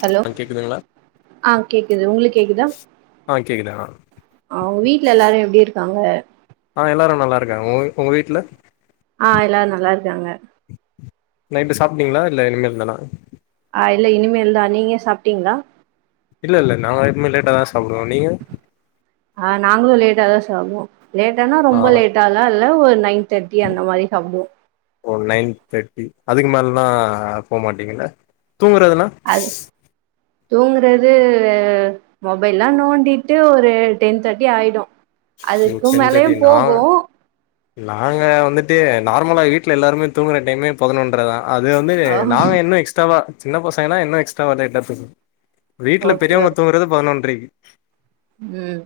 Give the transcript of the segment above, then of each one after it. Hello ஆ கேக்குதுங்களா ஆ கேக்குது உங்ளுக்கு கேக்குதா ஆ கேக்குது ஆ தாங்க ஆ எல்லாரு நல்லா இருக்காங்க உ உங்க வீட்ல ஆ எல்லாரு நல்லா இருக்காங்க நைட்டு சாப்டீங்ளா இல்ல இனிமேல் தானா ஆ இல்ல இனிமேல் தா நீங்க சாப்டீங்ளா இல்ல இல்ல நாலா எப்போமே லேட்டா தா சா ஆ நாங்களு லேட்டா தா சா சாப்டுவோ லேட்டனா ஆ ரொம்ப லேட்டாலா இல் ஒரு நைன் த்தேட்டி அந்த மாரி சாப்டுவோ ஓ நைன் தேட்டி அதுக்கு மேலலா போக மாட்டீங்களா தூங்குறது எல்லா அது தூங்குறது மொபைல்லா நோண்டிட்டு ஒரு டென் தேட்டி ஆயிடு ஓ அதுக்கும் டென் மேலயு தேர்ட்டி நா போகு நாங்க வந்துட்டு நார்மலா வீட்ல எல்லாருமே தூங்குற டைமே பதினொன்றதா அது வந்து ஆ நாங்க இன்னு எக்ஸ்ட்ராவா சின்ன பசங்கனா இன்னு எக்ஸ்ட்ரா வாங்குனா என்ன [unintelligible] வீட்ல பெரியவுங்க தூங்குறது பதினொன்றக்கி [inaudible] உம்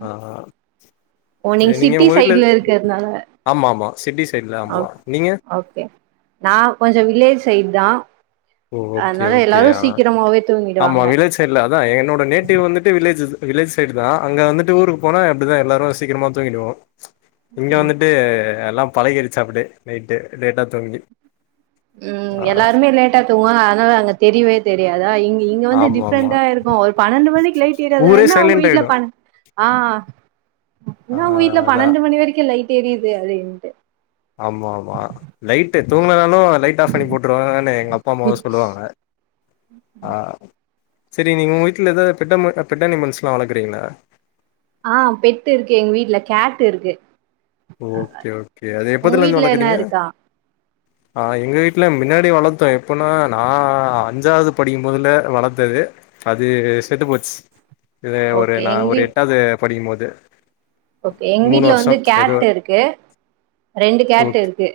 ஓ நீங்க சரி சிட்டி உங்க வீட்ல சைட்ல இருக்குறதுனால ஆமா ஆமா சிட்டி சைட்ல ஆமா ஓக் நீங்க ஓகே நா கொஞ்சோ வில்லேஜ் சைடு தா ஓ ஓகே அதனால ஓகே எல்லாரு ஆ சீக்கிரமாவே ஆமா தூங்கிடுவாங்க வில்லேஜ் சைடுல அதா என்னோட நேட்டிவ் வந்துட்டு வில்லேஜ் வில்லேஜ் சைடு தா அங்க வந்துட்டு ஊருக்கு போனா அப்டி தா எல்லோரு சீக்கிரமா தூங்கிடுவோ இங்க வந்துட்டு எல்லா பழகிடுச்சு அப்டியே நைட்டு லேட்டா தூங்கி உம் ஆ எல்லாருமே லேட்டா தா தூங்குவோ அதனால அங்க தெரியவே தெரியாதா இங்க இங்க வந்து ஆமா ஆமா டிப்ரெண்டா இருக்கு ஒரு பன்னெண்டு மணிக்கு லைட் எரியுதா ஊரே என்ன உங்க சைலண்ட் வீட்ல ஆயிடு ஆ ஆ என்ன உங்க வீட்ல அதா பன்னெண்டு மணி வரைக்கு லைட் தெரியுது அது எதுன்டு ஆமா ஆமா நைட்டு தூங்குனாதா லைட் ஆப் பண்ணி போட்டுருவேனு எங்க அப்பா அம்மாவு சொல்லுவாங்க சரி நீங்க உங்க வீட்ல ஏதாவது பெட் பெட் அனிமல்ஸ் எல்லா வளக்குறீங்ளா ஆ பெட்டு இருக்கு எங்க வீட்ல கேட் இருக்கு ஓகே ஓகே அது உங்க எப்பதுல இருந்து வீட்ல என்ன வளக்குறீங்க இருக்கா ஆ எங்க வீட்ல முன்னாடி வளத்தோ எப்பனா நா அஞ்சாவது படிக்கும்போதுல வளத்தது அது செத்துப் போச்சு இது ஒரு ஓகே நா எங்க ஒரு வீட் எட்டாவ்து படிக்கும்போது ஓகே எங்க வீட்ல வந்து கே கேட் இருக்கு ரெண்டு கேட் ஓகே இருக்கு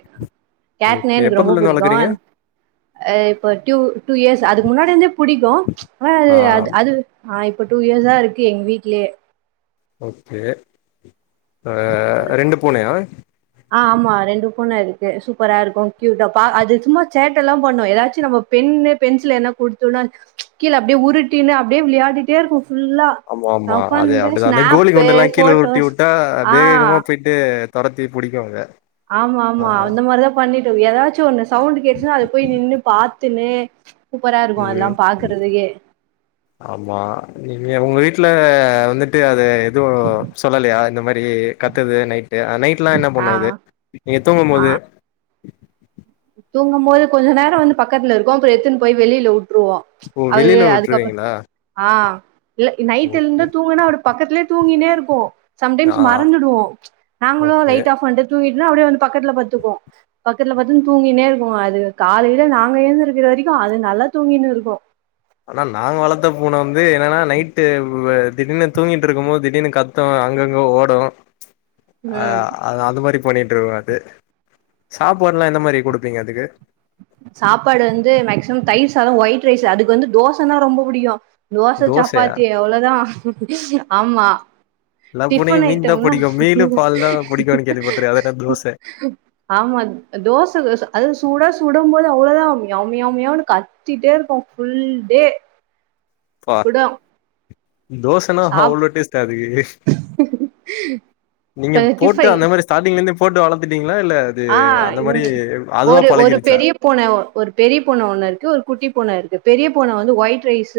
கேட் நா ஓகே எனக்கு ரொம்ப எப்பதுல இருந்து பிடிக்கு வளக்குறீங்க இப்போ ட்யு இயர்ஸ் அதுக்கு முன்னாடி இருந்தே பிடிக்கு ஆ அது ஆ அது அது ஆ இப்ப ட்டூ இயர்ஸா இருக்கு எங்க வீட்லயே ஓகே ஆ ரெண்டு பூனையா ஆ ஆமா ரெண்டு பூன இருக்கு சூப்பரா இருக்கு க்யூட்டா பா அது சும்மா சேட்டலா பண்ணோ ஏதாச்சு நம்ம பென்னு பென்சில் என்ன கொடுத்தோம்னா கீழ அப்படியே உருட்டின்னு அப்படியே விளையாடிட்டே இருக்கு ஆமா ஆமா அதே அப்படிதா கோழி ஸ்னாப்பு, குண்டு எல்லா கீழஉருட்டி ஃபோட்டோஸ் விட்டா ஆ வேகமா போயிட்டு துரத்தி பிடிக்கு அத ஆமா ஆ ஆமா அந்த மாரிதா பண்ணிட்டு இருங்க ஏதாச்ச ஒன்னு சவுண்ட் கேட்டுச்சுன்னா அது போய் நின்னு பாத் துனு உ ஆமா நீங்க உங்க வீட்டுல. ஆ வந்துட்டு அது எதுவு சொல்லயா இந்த மாரி கத்துது நைட். நைட்லா என்ன ஆ பண்ணு அது நீங்க தூங்கும் போது. தூங்கம்போது. கொஞ்ச நேரோ வந்து பக்கத்துல இருக்கு போ எத்துன்னு போய் வெளில விட் ட்ருவோ ஓ அது வெளில அதுக்கப்றோ விட்ருவீங்களா ஆ இல்ல நைட் ஓகே இருந்து தூங்கினா அப்டி பக்கத்திலே தூங்கினேஇரு. ரு போ. ஆ சம்டைம்ஸ் மறந்துடுவோ நாங்களு ஓகே லைட் ஆஃப் பன்டு தூங்கி டனேஅப்படியே வந்து பக்கத்துல பட்துக்கு பக்கத்துல பட்த் அது தூங்கினே இருக்கு அது காலையில நாங்க எழுந்திரிக்கிற வரைக்கு அது நல்லா தூங்கினு இருக்கு ஆனா நாங்க வளத்த பூன வந்து என்னனா நைட்டு திடீர்னு தூங்கிட்டு இருக்கமோ திடீர்னு கத்தோ அங்கங்க ஓடு ஆ ம் அ அது மாரி. பண்ணிட்ருக்கோ அது சாப்பாடுலா என்ன மாரி குடுப்பீங்க அதுக்கு. சாப்பாடு வந்து மேக்சிமம் தயிர் சாதோ ஒயிட் ரைஸ் அதுக்கு வந்து தோசைனா ரொம்ப புடிக்கு தோச தோசையா சப்பாத்தி அவ்ளோதா ஆமா எல்லா பூனைக்கு டிபன் மீன் தா ஐட்டம்னா புடிக்கு மீனு பால் தா புடிக்குன்னு கேள்விப்பட்ருக்கே அது என்ன தோச ஆமா தோச அது சூடா. சுடும் போது அவ்ளோதா மியா மியாவனு கத்திட்டே இருக்கு ஃபுல் டே. ப்பா விடு தோசனா அவ்ளோ டேஸ்டா அதுக்கு. நீங்க போட்டு டிஃபை அந்த மாரி ஸ்டார்டிங். இங்க இந்து ஃபோட்டு வளத்துட்டீங்க. ஆ அதுவா ஒரு ஒரு பழகிருச்சா பெரிய பூன ஒரு பெரிய பூன ஒன்னு இருக்கு ஒரு குட்டி பூன இருக்கு பெரிய. பூன வந்து ஒயிட் ரைஸ்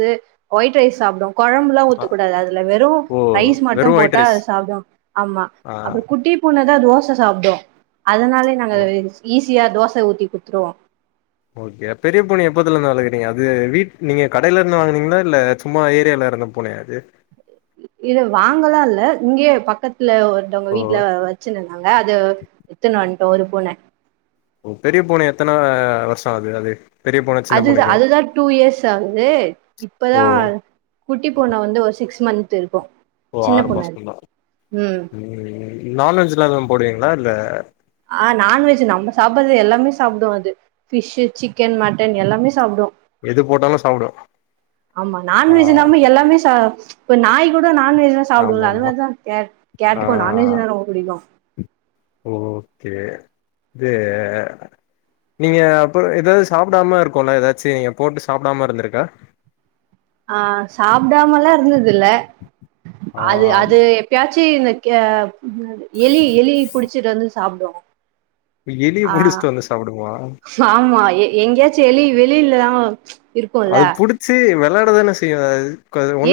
ஒயிட் ரைஸ் சாப்பிடு. கொழம்புலா ஆ, ஊத்தக்கூடாது அதுல வெறு ஓ ரைஸ் மட்டு வெறு ஒயிட் போட்டா ரைஸ் சாப்புடு ஆமா ஆ அப்பு குட்டி பூன. தா தோச சாப்புடு அதனாலே நாங்க ஓ ஈஸ் சியா தோச ஊத்தி குடுத்ருவோ ஓகே பெரிய பூன எப்பத்துல இருந்து வளர்க்குறீங்க அது வீட் நீங்க கடையில இருந்து வாங்குனீங்களா இல்ல சும்மா ஏரியில இருந்த பூனையா அது. இது வாங்கலா இல்ல இங்கியே பக்கத் ல்ல ஒருத்தவங்க ஓ வீட்ல வச்சின்னிந்தாங்க அது எத்துனு வ ஒரு பூன உ பெரிய பூன எத்தன வருஷோ ஆது அது பெரிய பூனை சின்ன அதுதா பூனைக்கு அதுதா டூ இயர்ஸ் ஆகுது இப்பதா ஓ குட்டி பூன வந்து ஒரு சிக்ஸ் மந்த் இருக்கு ஓ சின்ன ஆறு பொண்ணு அது மாசோதா ம் நான்வெஜ்ல்லா எது போடுவீங்ளா இல்ல ஆ நான்வெஜ் நம்ம சாப்பறது எல்லாமே சாப்புடு அது ஃபிஷ் சிக்கன் மட்டன் எல்லாமே சாப்புடு எது போட்டாலு சாப்டு ஆமா ஆ நான்வெஜ் நாம எல்லாமே சா இப்ப நாய் கூட நா நான்வெஜ்லா சாப்புடுல்ல அது ஆமாமா மாரி தா கே ஆ கேட்டுக்கு நான்வெஜ்னா ரொம்ப புடிக்கு ஓகே இது நீங்க அப்றோ எதாது சாப்டாம இருக்கோல எதாச்சி நீங்க போட்டு சாப்டாம இருந்திருக்கா ஆ சாப்டாமல்லா இருந்ததுல்ல ஆ அது அது எப்பயா சி இந்த கே எலி எலி புடிச்சிட்டு வந்து சாப்டோ எலிய ஆ புடிச்சிட்டு வந்து சாப்டுமா ஆமா எங்கியாச்சி எலி வெ வெளியில்லாதங்கோ அது புடிச்சி வெ விளாடதான செய்யு அ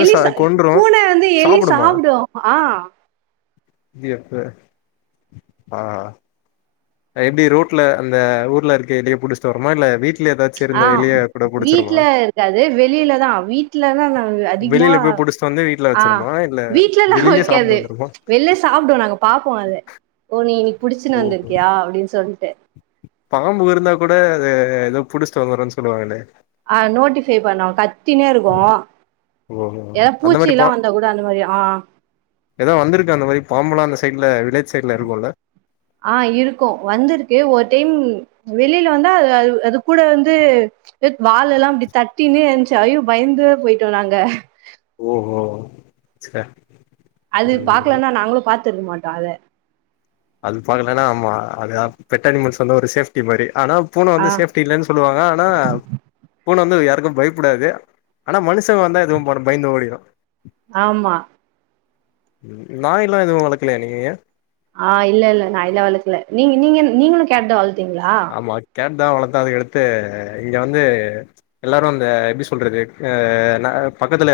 எலி ச பூன வந்து எலி சாப்புடு அ எப்ப ஆ எப்பிடி ரோட்ல அந்த ஊர்ல இருக்க எலிய புடிச்சிட்டு வரும இல்ல வீட் ஆ வீட்ல இருக்காது வெளில தா வீட்லல்லா நா அதிகமா வெளில போய் புடிச்சிட்டு வந்து வீட்ல ஆ வச்சிருமா இல்ல வீட்லெல்லா வெளிலயே வெக்காது சாப்ட்டு வந்துருமா வெளில சாப்டு நாங்க பாப்போ அத ஓ நீ புடிச்சுனு ஓஹோ வந்திருக்கியா அப்டின்னு சொல் பாம்பு இருந்தா கூட அது எதோ புடிச்சுட்டு வந்துறோன்னு சொல்லுவாங்களே ஆ நோட்டிஃபை பண்ணு கத் தினே இருக்கு ஓஹோ எதா அந்த மாரி பூச்சில்லா பா வந்தா கூட அந்த மாரி ஆ பாம்பெல்லா அந்த சைட்ல வில்லே ஆ இருக்கு வந்திருக்கு ஒரு டைம் வெளில வந்தா அ அது அது கு கூட வந்து வாலெல்லா இப்டி தட்டினு இன்ச்சு ஐயோ பயந்தே போயிட்டோ நாங்க ஓ ஓகோ ச்சே அது பாக்கலா தா நாங்களு பாத் த்ருக்க மாட்டா அத அது பாக்கலன்னா ஆமா அது பெட்ட அனிமல்ஸ் வந்த ஒரு சேப்டி மாரி ஆனா பூன ஆ வந்து சேஃப்டி இல்லன்னு சொல்லுவாங்க ஆனா பூன வந்து யாருக்கு பயப்படாது ஆனா மனுஷங்க வந்தா இதுவு பயந்து ஓடிடு ஆமா நாய் எல்லா எதுவு வளக்கலைய நீங்க ஆ இல்ல இல்ல நாய்ல்லா வளக்கல நீங்க நீங்க நீங்களு கேட் தீங்ளா ஆமா கேட் தா வளத்த அதுகடுத்து இங்கே வந்து ம்ச் எல்லாரு அந்த எப்டி சொல்றது நா பக்கத்ல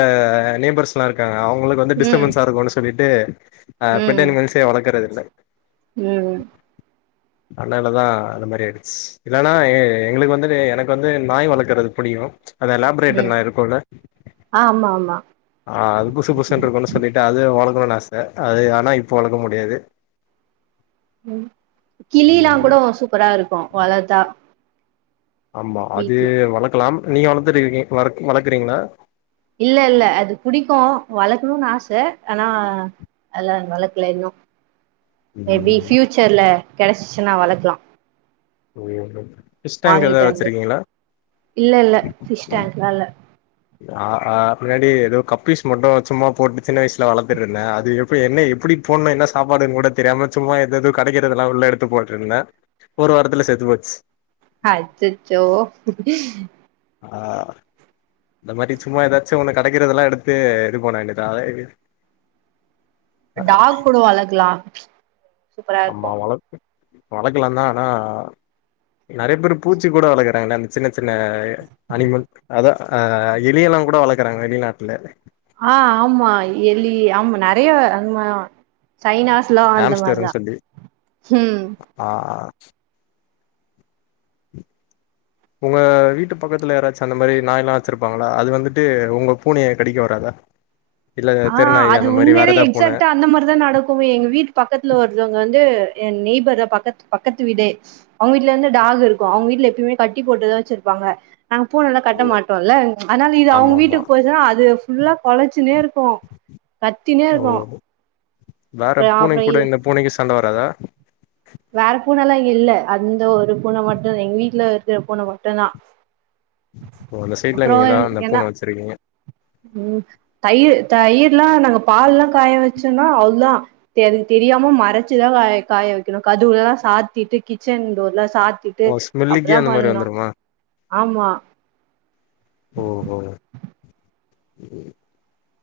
நெய்பர்ஸ்லா இருக்காங்க ஆ அவுங்களுக்கு வந்து ம் டிஸ்டபன்ஸ்ஸா இருக்குனு சொல்லிட்டு ட்டு ஆ பெட் அனிமல்சே வளக்குறதில [inaudible] உம் அதனாலதா அந்த மாரி இலனா எ எங்களுக்கு வந்துட்டு எனக்கு வந்து நாய் வளக்குறது புடிக்கு அத லேப்ரேடர் ம் இருக்குல்ல ஆமா ஆமா அது புஸ்சு புசுனு இருக்குனு சொல்லி அது வளக்கணுனு ஆச அது ஆனா இப்ப வளக்க முடியாது உம் கிளில்லாங்கூட ம் சூப்பர நல்ல இருக்கும் வளத்தா ஆமா அது வீட்ல வளக்கலாம் நீங்க வளத்துருக்கீங்க வளக் வளக்கறீங்களா இல்ல இல்ல அது புடிக்கும் வளக்கணும்னு ஆச ஆனா அல்லா வளக்கல இன்னும் மேபி ம் பியூச்சர்ல கெடைச்சிச்சின்னா வளக்கலா ம் வாங்கிட்டு வந்து இல்ல இல்ல பிஷ் டேங்க்லா இல்ல ஆ ஆ முன்னாடியே எதோ கப்பிஸ் மட்டும் சும்மா போட்டு சின்ன வயசுல வளத்துட்டு இருந்தன் அது எப்டி என்ன எப்டி போடுனு என்ன சாப்பாடுன்னு கூட தெரியாம சும்மா எதஎதோ கெடைக்கறதல்லா உள்ள எடுத்து போட்டு இருந்தன் ஒரு வாரத்துல செத்து போச்சி அச்சச்சோ ஆ இந்த மாரி சும்மா எதாச்சும் ஒண்ணு கெடைக்கறதெல்லா எடுத்து இது பண்ண வேண்டிதா அத டாக் கூட வளக்கலா சூப்பரா அம்மா இருக்கு வளக் வளக்கலாதான் ஆனா நறையா பேர் பூச்சி கூட வளக்கறாங்கல்ல அந்த சின்ன சின்ன அனிமல் அதா ஆ எலியெல்லா கூட வளக்கறாங்க வெளிநாட்டுல ஆ ஆமா எலி ஆமா நறையா ஆமா தைனாஸ்லா அந்த மாரிதா ஆம்ஸ்டர்ன்னு சொல்லி ம் ஆ உங்க வீட்டு பக்கத்துல யாராச்சு அந்த மாரி நாய்லா வச்சிருப்பாங்களா அது வந்துட்டு உங்க பூனைய கடிக்க வராதா இல்ல ஆ தெருநாய் அது அந்த மாரி வேற உண்மையிலே ஏதா பூன எக்ஃசாக்ட்டா அந்த மாரிதா நடக்குமே எங்க வீட்டு பக்கத்துல ஒருத்தவங்க வந்து ஏ நெய்பர் தா பக்கத்து பக்கத்து வீடே அவுங்க வீட்ல வந்து டாகு இருக்கும் அவுங்க வீட்ல எப்பயுமே கட்டி போட்டுதா வச்சிருப்பாங்க நாங்க பூனலா கட்ட மாட்டோன் இல்ல அதனால இது ஆமா அவுங்க ஆமா வீட்டுக்கு போய்ச்சின்னா அது ஃபுல்லா கொலைச்சினே இருக் கும் கத்தினே ஓ இருக்கோ வேற ஆ அப்புறோ பூனைக்கு கூட இந்த பூனைக்கு சண்ட வராதா வேற பூனலா இல்ல அந்த ஒரு பூன மட்டுதா எங்க வீட்ல இருக்கிற பூன மட்டுதா ஓ அந்த சைட்ல நீங்க தா அந்த பூன வச்சிருக்கீங்க ம் தயிர் தயிர்லா நாங்க பால்லா காய வச்சோன்னா அவ்ளோதா தெ தெரியாம மறைச்சிதா காய காய வைக்கணு கதுவுல சாத்திட்டு கிச்சன் டோர்லா சாத்திட்டு ஓ ஸ்மெல்லுக்கே அப்டிதா அந்த மாரி பண்ணோ வந்துருமா ஆமா ஓஹோ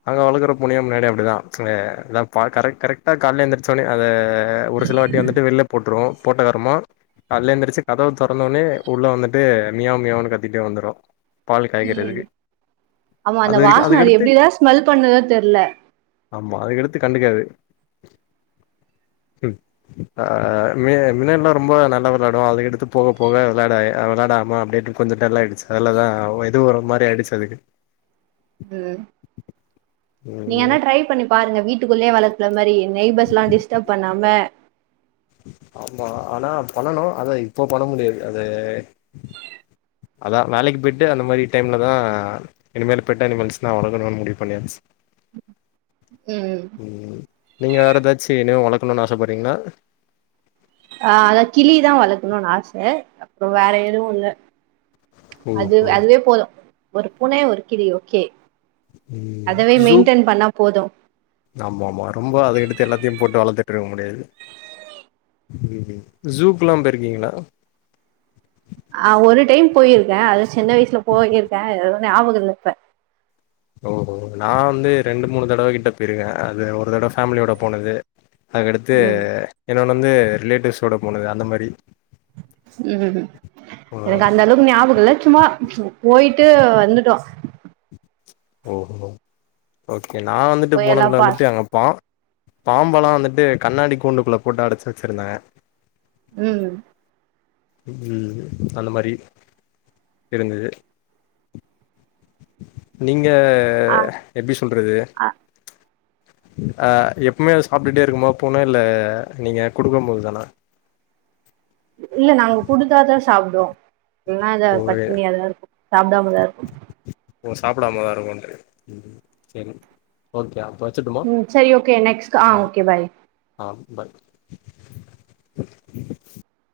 அங்க வளக்குற பூனையு முன்னாடி அப்டிதா ஆ க பா கரெட் கரெட்டா கால எந்திரச்ச ஒன்னே அது த ஒரு சில வாட்டி வந்துட்டு வெளில போட்டுரு போட்டக்கரம கால்ல எழுந்திரிச்சி கதவு தொறந்த ஒன்னே உள்ள வந்துட்டு மியா மியாவுன்னு கத்திட்டே வந்துரு பால் ம் காய்க்கிறதுக்கு ஆமா அது அந்த வரைக்கு வாசன அது அதுக்கடுத்து எப்டிதா ஸ்மெல் பண்ணுதோ தெர்ல ஆமா அதுக்கடுத்து கண்டுக்காது ஆ மி மின்னெல்லா ரொம்ப நல்லா விளையாடு அதுக்கடுத்து போக போக விளையாடா விளையாடாம அப்டேட்டு கொஞ்ச டல் ஆயிடிச்சி அதலதா எதோ ஒரு மாரி ஆயிடிச்சி அதுக்கு நீங்க ம் ஆனா ட்ரை பண்ணி பாருங்க வீட்டுக்குள்ளே வளக்குற மாரி நெய்ப்பர்ஸ்லா டிஸ்டப் பண்ணாம ஆமா ஆனா பண்ணணு அத இப்ப பண்ண முடியாது அது அதா வேலைக்கு போயி்ட்டு அந்த மாரி டைம்லதா இனிமேல் பெட் அனிமல்ஸ்லா வளக்கனு முடிவு பண்ணியாச் ம் ம் நீங்க வேற ஏதாச்சி இனிமே வளக் பண்ணு ஆசபறீங்கனா ஆ அதா கிளிதா வளக்கனுன் ஆச அப்புறோ வேற எதுவு இல்ல அது ஓஹோ அதுவே போது ஒரு பூன ஒரு கிளி ஓகே ம் அதவே ஸூ மெயின்டென் பண்ணா போது ஆமா ஆமா ரொம்ப அதுக்கடுத்து எல்லாத்தியு போட்டு வளத்து ட்டுருக முடியாது ஜூக்குல்லா போயிருக்கீங்களா ஆ ஒரு டைம் போயிருக்கே அது சின்ன வயசுல போய்கிருக்கே ஞாபக இல்ல இப்ப ஓ ஓஹோ நா வந்து ரெண்டு மூணு தடவ கிட்ட போயிருக்கே அது ஒரு தடவ ஃபேமிலியோட போனது அதுகடுத்து ம் என்னோ வந்து ரிலேட்டிவ்ஸோட போனது அந்த மாரி ம் எனக்கு அவ்வளோதான். அந்த அளவுக்கு ஞாபக இல்ல சும்மா போயிட்டு வந்துட்டோ ஓ ஓஹோ ஓகே நா வந்துட்டு போயெல்லா போனதுல பாத் வந்துட்டு அங்கப்பா பாம்பெல்லா வந்துட்டு கண்ணாடி கூண்டுக்குள்ள போட்டு அடைச்சி வச்சிருந்தாங்க ம் ம் அந்த மாரி இருந்தது நீங் ங்க ஆ எப்பிடி சொல்றது ஆ அ எப்பமே அது சாப்பிட்டே இருக்குமா போணா இல்ல நீங்க குடுக்கு போதுதானா இல்ல நாங்க குடுத்தாதா சாப் தோ ல்னா இதா ஓ பட்டினியாதா இருக்கு சாப்பிடாமதா இருக்கு ஓ சாப்பிடாமதா இருக்குன்றி ம் சேரி ஓகே வச்சுட்டுமா? ம் சேரி ஓகே நெக்ஸ்க் ஆ ஓகே பாய் பய்